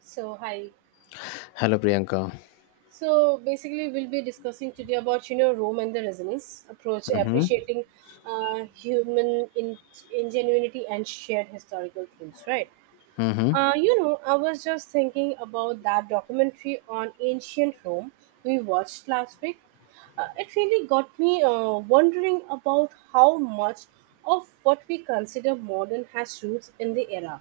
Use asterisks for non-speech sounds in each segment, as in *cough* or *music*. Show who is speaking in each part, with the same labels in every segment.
Speaker 1: So hi.
Speaker 2: Hello, Priyanka.
Speaker 1: So basically, we'll be discussing today about Rome and the Resonance approach,
Speaker 2: Mm-hmm.
Speaker 1: appreciating uh, human in- ingenuity and shared historical themes. Right.
Speaker 2: Mm-hmm.
Speaker 1: I was just thinking about that documentary on ancient Rome we watched last week. It really got me wondering about how much of what we consider modern has roots in the era.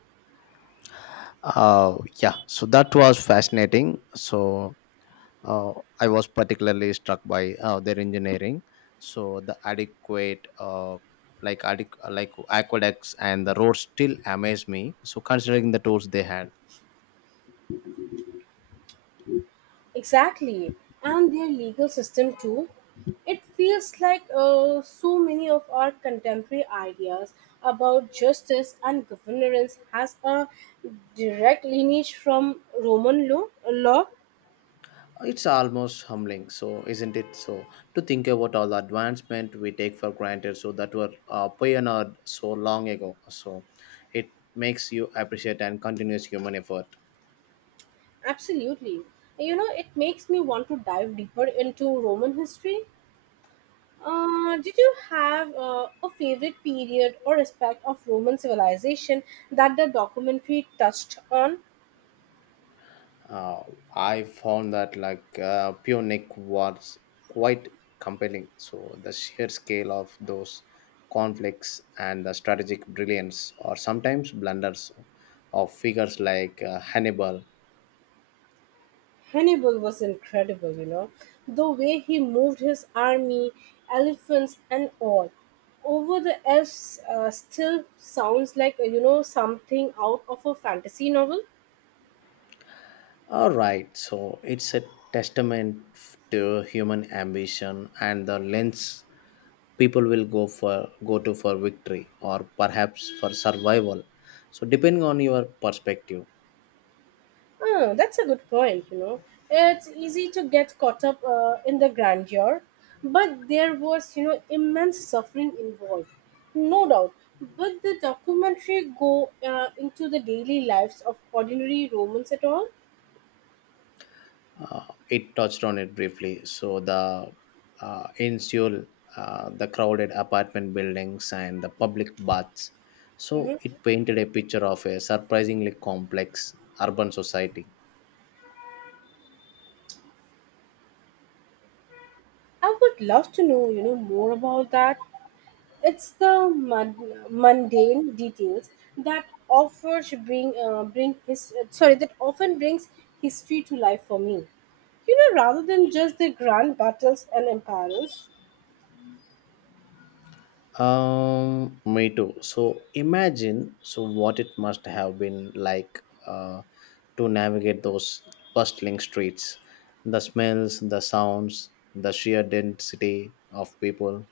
Speaker 2: Uh, yeah, so that was fascinating. Uh, I was particularly struck by their engineering. So the adequate, like aqueducts and the roads still amaze me. So considering the tools they had,
Speaker 1: Exactly, and their legal system too. It feels like so many of our contemporary ideas about justice and governance has a direct lineage from Roman law. Law,
Speaker 2: it's almost humbling. So isn't it? So to think about all the advancement we take for granted, so that were pioneered so long ago. So it makes you appreciate and continuous human effort.
Speaker 1: absolutely. It makes me want to dive deeper into Roman history. Did you have a favorite period or aspect of Roman civilization that the documentary touched on?
Speaker 2: uh, I found that Pure Nick was quite compelling. So the sheer scale of those conflicts and the strategic brilliance, or sometimes blunders, of figures like Hannibal.
Speaker 1: Hannibal was incredible. The way he moved his army, elephants and all, over the Alps. Still sounds like, something out of a fantasy novel.
Speaker 2: All right, so it's a to human ambition and the lengths people will go for go to for victory or perhaps for survival. So depending on your perspective.
Speaker 1: Oh, that's a good point. It's easy to get caught up in the grandeur, but there was, immense suffering involved. No doubt. But the documentary go into the daily lives of ordinary Romans at all?
Speaker 2: It touched on it briefly. So the in Seoul, the crowded apartment buildings and the public baths.
Speaker 1: Mhm.
Speaker 2: So it painted a picture of a surprisingly complex urban society.
Speaker 1: I would love to know, more about that. It's the mundane details that offers bring bring his sorry that often brings history to life for me. Rather than just the grand battles and empires.
Speaker 2: Me too. So imagine so what it must have been like to navigate those bustling streets, the smells, the sounds, the sheer density of people.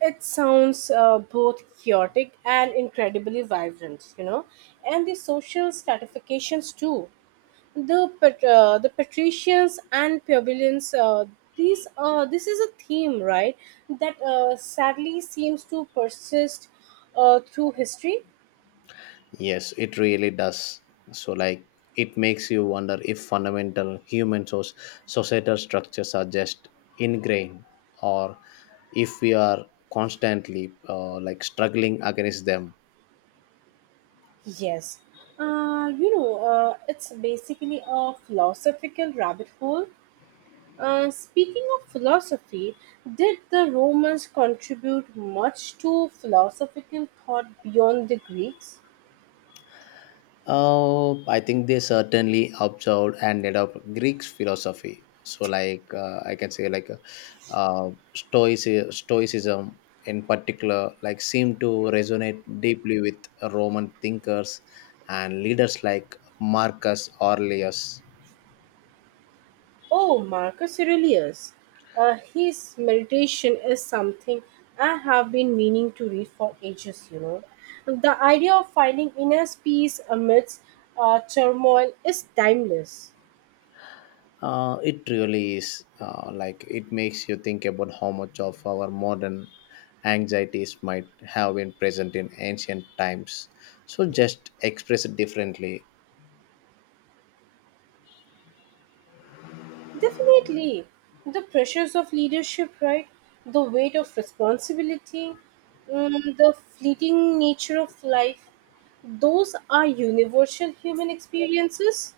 Speaker 1: It sounds both chaotic and incredibly vibrant. And the social stratifications too. The patricians and plebeians, these this is a theme, right, that sadly seems to persist through history.
Speaker 2: Yes, it really does. So, like, it makes you wonder if societal structures are just ingrained, or if we are constantly struggling against them.
Speaker 1: Yes. It's basically a philosophical rabbit hole. Speaking of philosophy, did the Romans contribute much to philosophical thought beyond the Greeks?
Speaker 2: I think they certainly absorbed and adopt Greek philosophy. So, I can say, like uh, stoic Stoicism in particular, like seemed to resonate deeply with Roman thinkers and leaders like Marcus Aurelius.
Speaker 1: Oh, Marcus Aurelius. His meditation is something I have been meaning to read for ages. The idea of finding inner peace amidst turmoil is timeless.
Speaker 2: It really is, it makes you think about how much of our modern anxieties might have been present in ancient times. So, just express it differently.
Speaker 1: Definitely. The pressures of leadership, right? The weight of responsibility, the fleeting nature of life. Those are universal human experiences.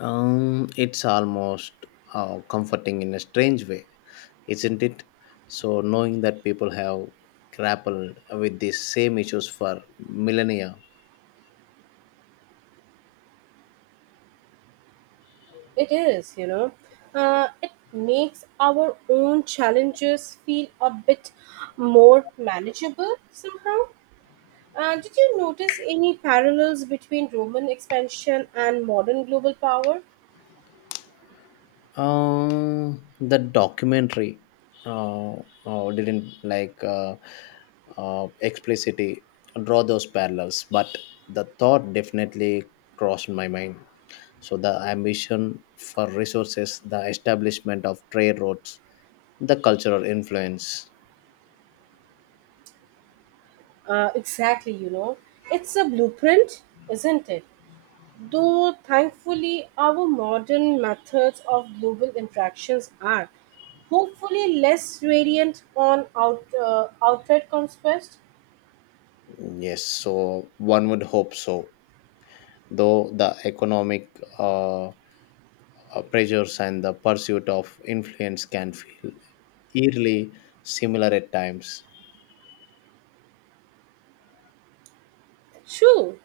Speaker 2: It's almost comforting in a strange way, isn't it? So, knowing that people have grappled with these same issues for millennia.
Speaker 1: It is, it makes our own challenges feel a bit more manageable somehow. Did you notice any parallels between Roman expansion and modern global power?
Speaker 2: The documentary uh, didn't explicitly draw those parallels, but the thought definitely crossed my mind. So the ambition for resources, the establishment of trade routes, the cultural influence.
Speaker 1: Exactly, it's a blueprint, isn't it? Though thankfully, our modern methods of global interactions are hopefully less variant on outright conquest.
Speaker 2: Yes, so one would hope so. Though the economic pressures and the pursuit of influence can feel eerily similar at times.
Speaker 1: True.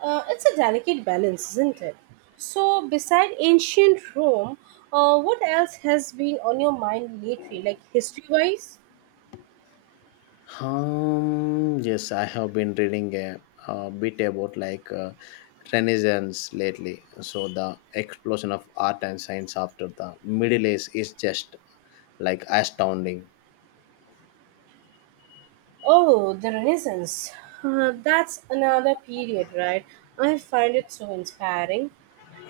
Speaker 1: It's a delicate balance, isn't it? So, beside ancient Rome, what else has been on your mind lately, like history wise?
Speaker 2: Yes, I have been reading a bit about Renaissance lately. So the explosion of art and science after the Middle Ages is just like astounding.
Speaker 1: Oh, the Renaissance. That's another period, right? I find it so inspiring.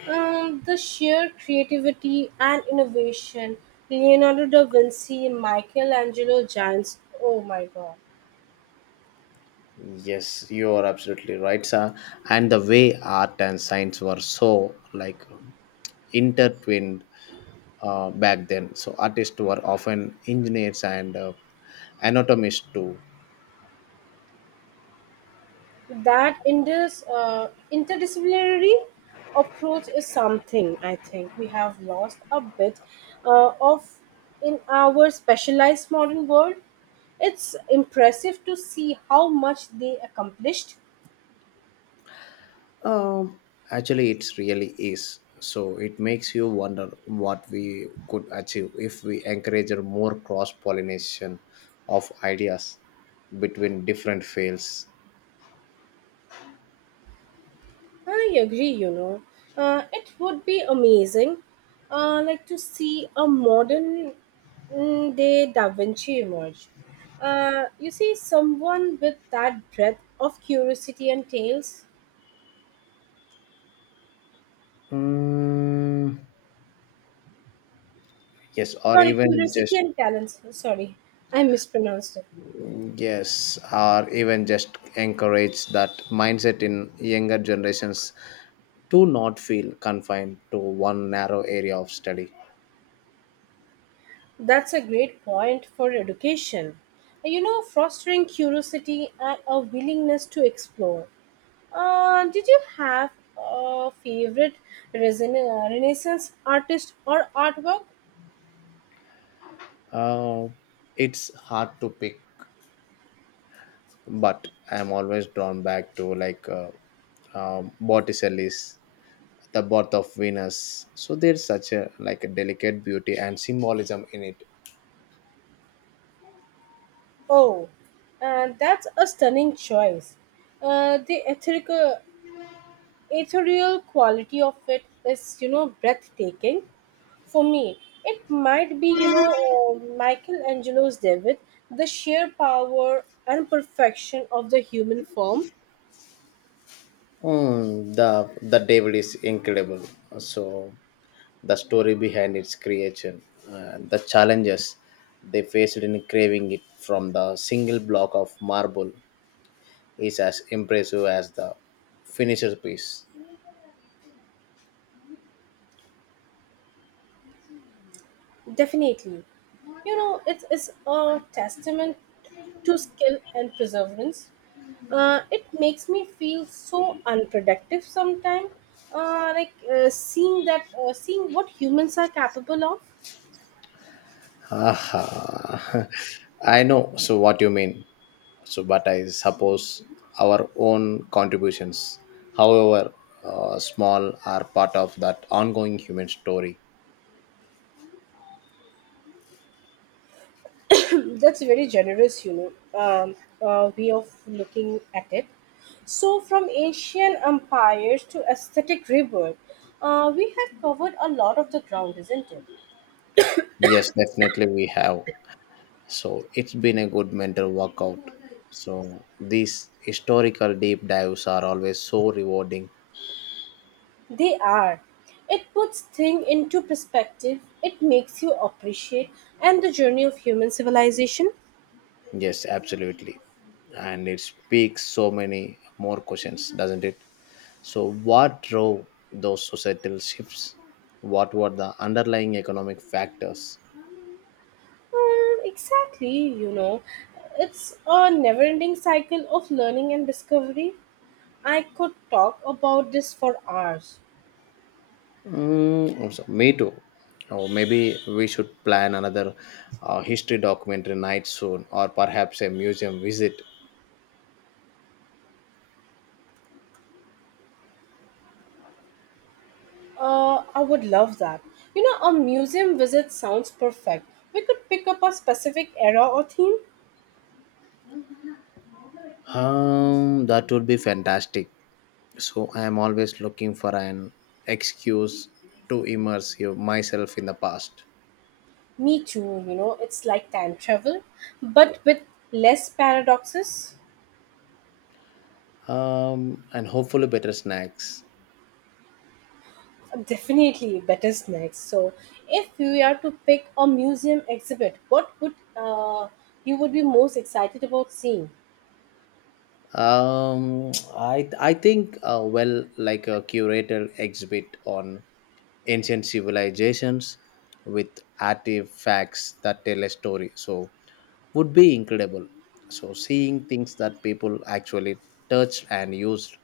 Speaker 1: The sheer creativity and innovation, Leonardo da Vinci, Michelangelo, giants. Oh my god.
Speaker 2: Yes, you are absolutely right, sir. And the way art and science were so like intertwined back then. So artists were often engineers and anatomists too.
Speaker 1: That in this interdisciplinary approach is something I think we have lost a bit of in our specialized modern world. It's impressive to see how much they accomplished.
Speaker 2: Um, actually, it really is. So it makes you wonder what we could achieve if we encourage more cross pollination of ideas between different fields.
Speaker 1: I agree. It would be amazing to see a modern day Da Vinci emerge. You see, someone with that breadth of curiosity and tales.
Speaker 2: Mm, yes, or
Speaker 1: Sorry,
Speaker 2: even
Speaker 1: curiosity
Speaker 2: just
Speaker 1: and talents. Sorry, I mispronounced it.
Speaker 2: yes, or even just encourage that mindset in younger generations to not feel confined to one narrow area of study.
Speaker 1: That's a great point for education. Fostering curiosity and a willingness to explore. Did you have a favorite Renaissance artist or artwork?
Speaker 2: Uh, it's hard to pick, but I'm always drawn back to Botticelli's The Birth of Venus. So there's such a like a delicate beauty and symbolism in it.
Speaker 1: Oh, that's a stunning choice. The ethereal quality of it is, breathtaking. For me, it might be Michelangelo's David, the sheer power and perfection of the human form.
Speaker 2: Mm, the devil is incredible. So the story behind its creation, the challenges they faced in craving it from the single block of marble is as impressive as the finished piece.
Speaker 1: Definitely. It is a testament to skill and perseverance. It makes me feel so unproductive sometimes, seeing what humans are capable of.
Speaker 2: Aha. *laughs* I know so what you mean. So, but I suppose our own contributions, however small, are part of that ongoing human story.
Speaker 1: That's very generous, way of looking at it. So, from ancient empires to aesthetic rebirth, we have covered a lot of the ground, isn't it?
Speaker 2: Yes, definitely we have. So it's been a good mental workout. So these historical deep dives are always so rewarding.
Speaker 1: They are. It puts things into perspective. It makes you appreciate and the journey of human civilization.
Speaker 2: Yes, absolutely. And it speaks so many more questions, doesn't it? So, what drove those societal shifts? What were the underlying economic factors?
Speaker 1: Exactly, it's a never-ending cycle of learning and discovery. I could talk about this for hours.
Speaker 2: Mm, also, me too. Oh, maybe we should plan another history documentary night soon, or perhaps a museum visit.
Speaker 1: I would love that. A museum visit sounds perfect. We could pick up a specific era or theme.
Speaker 2: That would be fantastic. So I am always looking for an excuse to myself in the past.
Speaker 1: Me too, it's like time travel, but with less paradoxes.
Speaker 2: And hopefully better snacks.
Speaker 1: Definitely better snacks. So, if you are to pick a museum exhibit, what would you would be most excited about seeing?
Speaker 2: I think well, a curated exhibit on ancient civilizations with artifacts that tell a story. So would be incredible. So seeing things that people actually touched and used.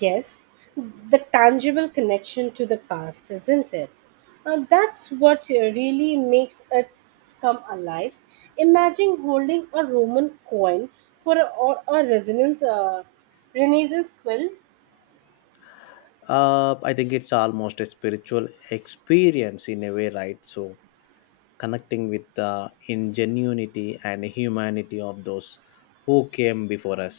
Speaker 1: Yes, the tangible connection to the past, isn't it? That's what really makes it come alive. Imagine holding a Roman coin or a resonance, Renaissance quill.
Speaker 2: I think it's almost a spiritual experience in a way, right? So connecting with the ingenuity and humanity of those who came before us.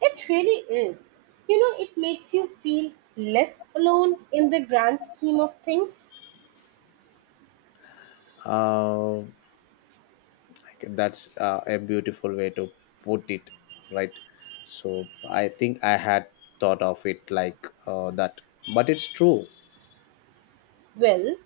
Speaker 1: It really is. It makes you feel less alone in the grand scheme of things.
Speaker 2: uh, that's a beautiful way to put it, right? So I think I had thought of it that, but it's true.
Speaker 1: Well,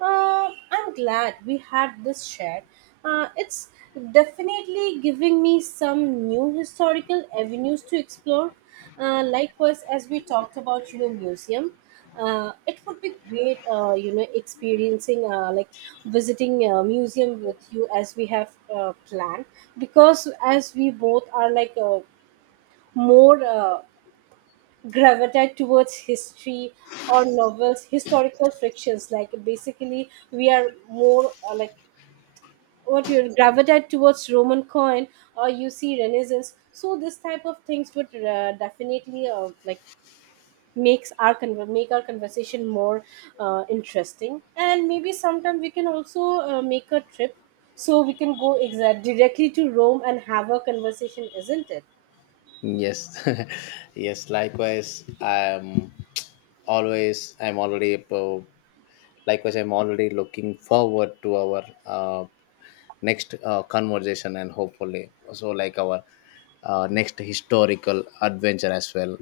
Speaker 1: I'm glad we had this chat. It's definitely giving me some new historical avenues to explore. Likewise, as we talked about museum, it would be great, experiencing visiting a museum with you as we have planned. Because as we both are more gravitate towards history or novels historical fictions, basically we are more what you gravitate towards Roman coin or you see Renaissance, so this type of things would definitely make our conversation more interesting, and maybe sometime we can also make a trip so we can go exact directly to Rome and have a conversation, isn't it?
Speaker 2: Yes. *laughs* Yes, likewise, I'm always I'm already a Likewise, I'm already looking forward to our next conversation, and hopefully also like our next historical adventure as well.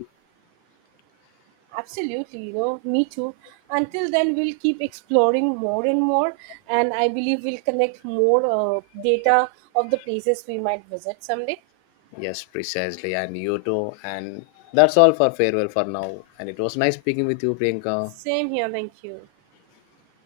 Speaker 1: Absolutely, me too. Until then, we'll keep exploring more and more, and I believe we'll connect more data of the places we might visit someday.
Speaker 2: Yes, precisely. And you too. And that's all for farewell for now. And it was nice speaking with you, Priyanka.
Speaker 1: Same here, thank you.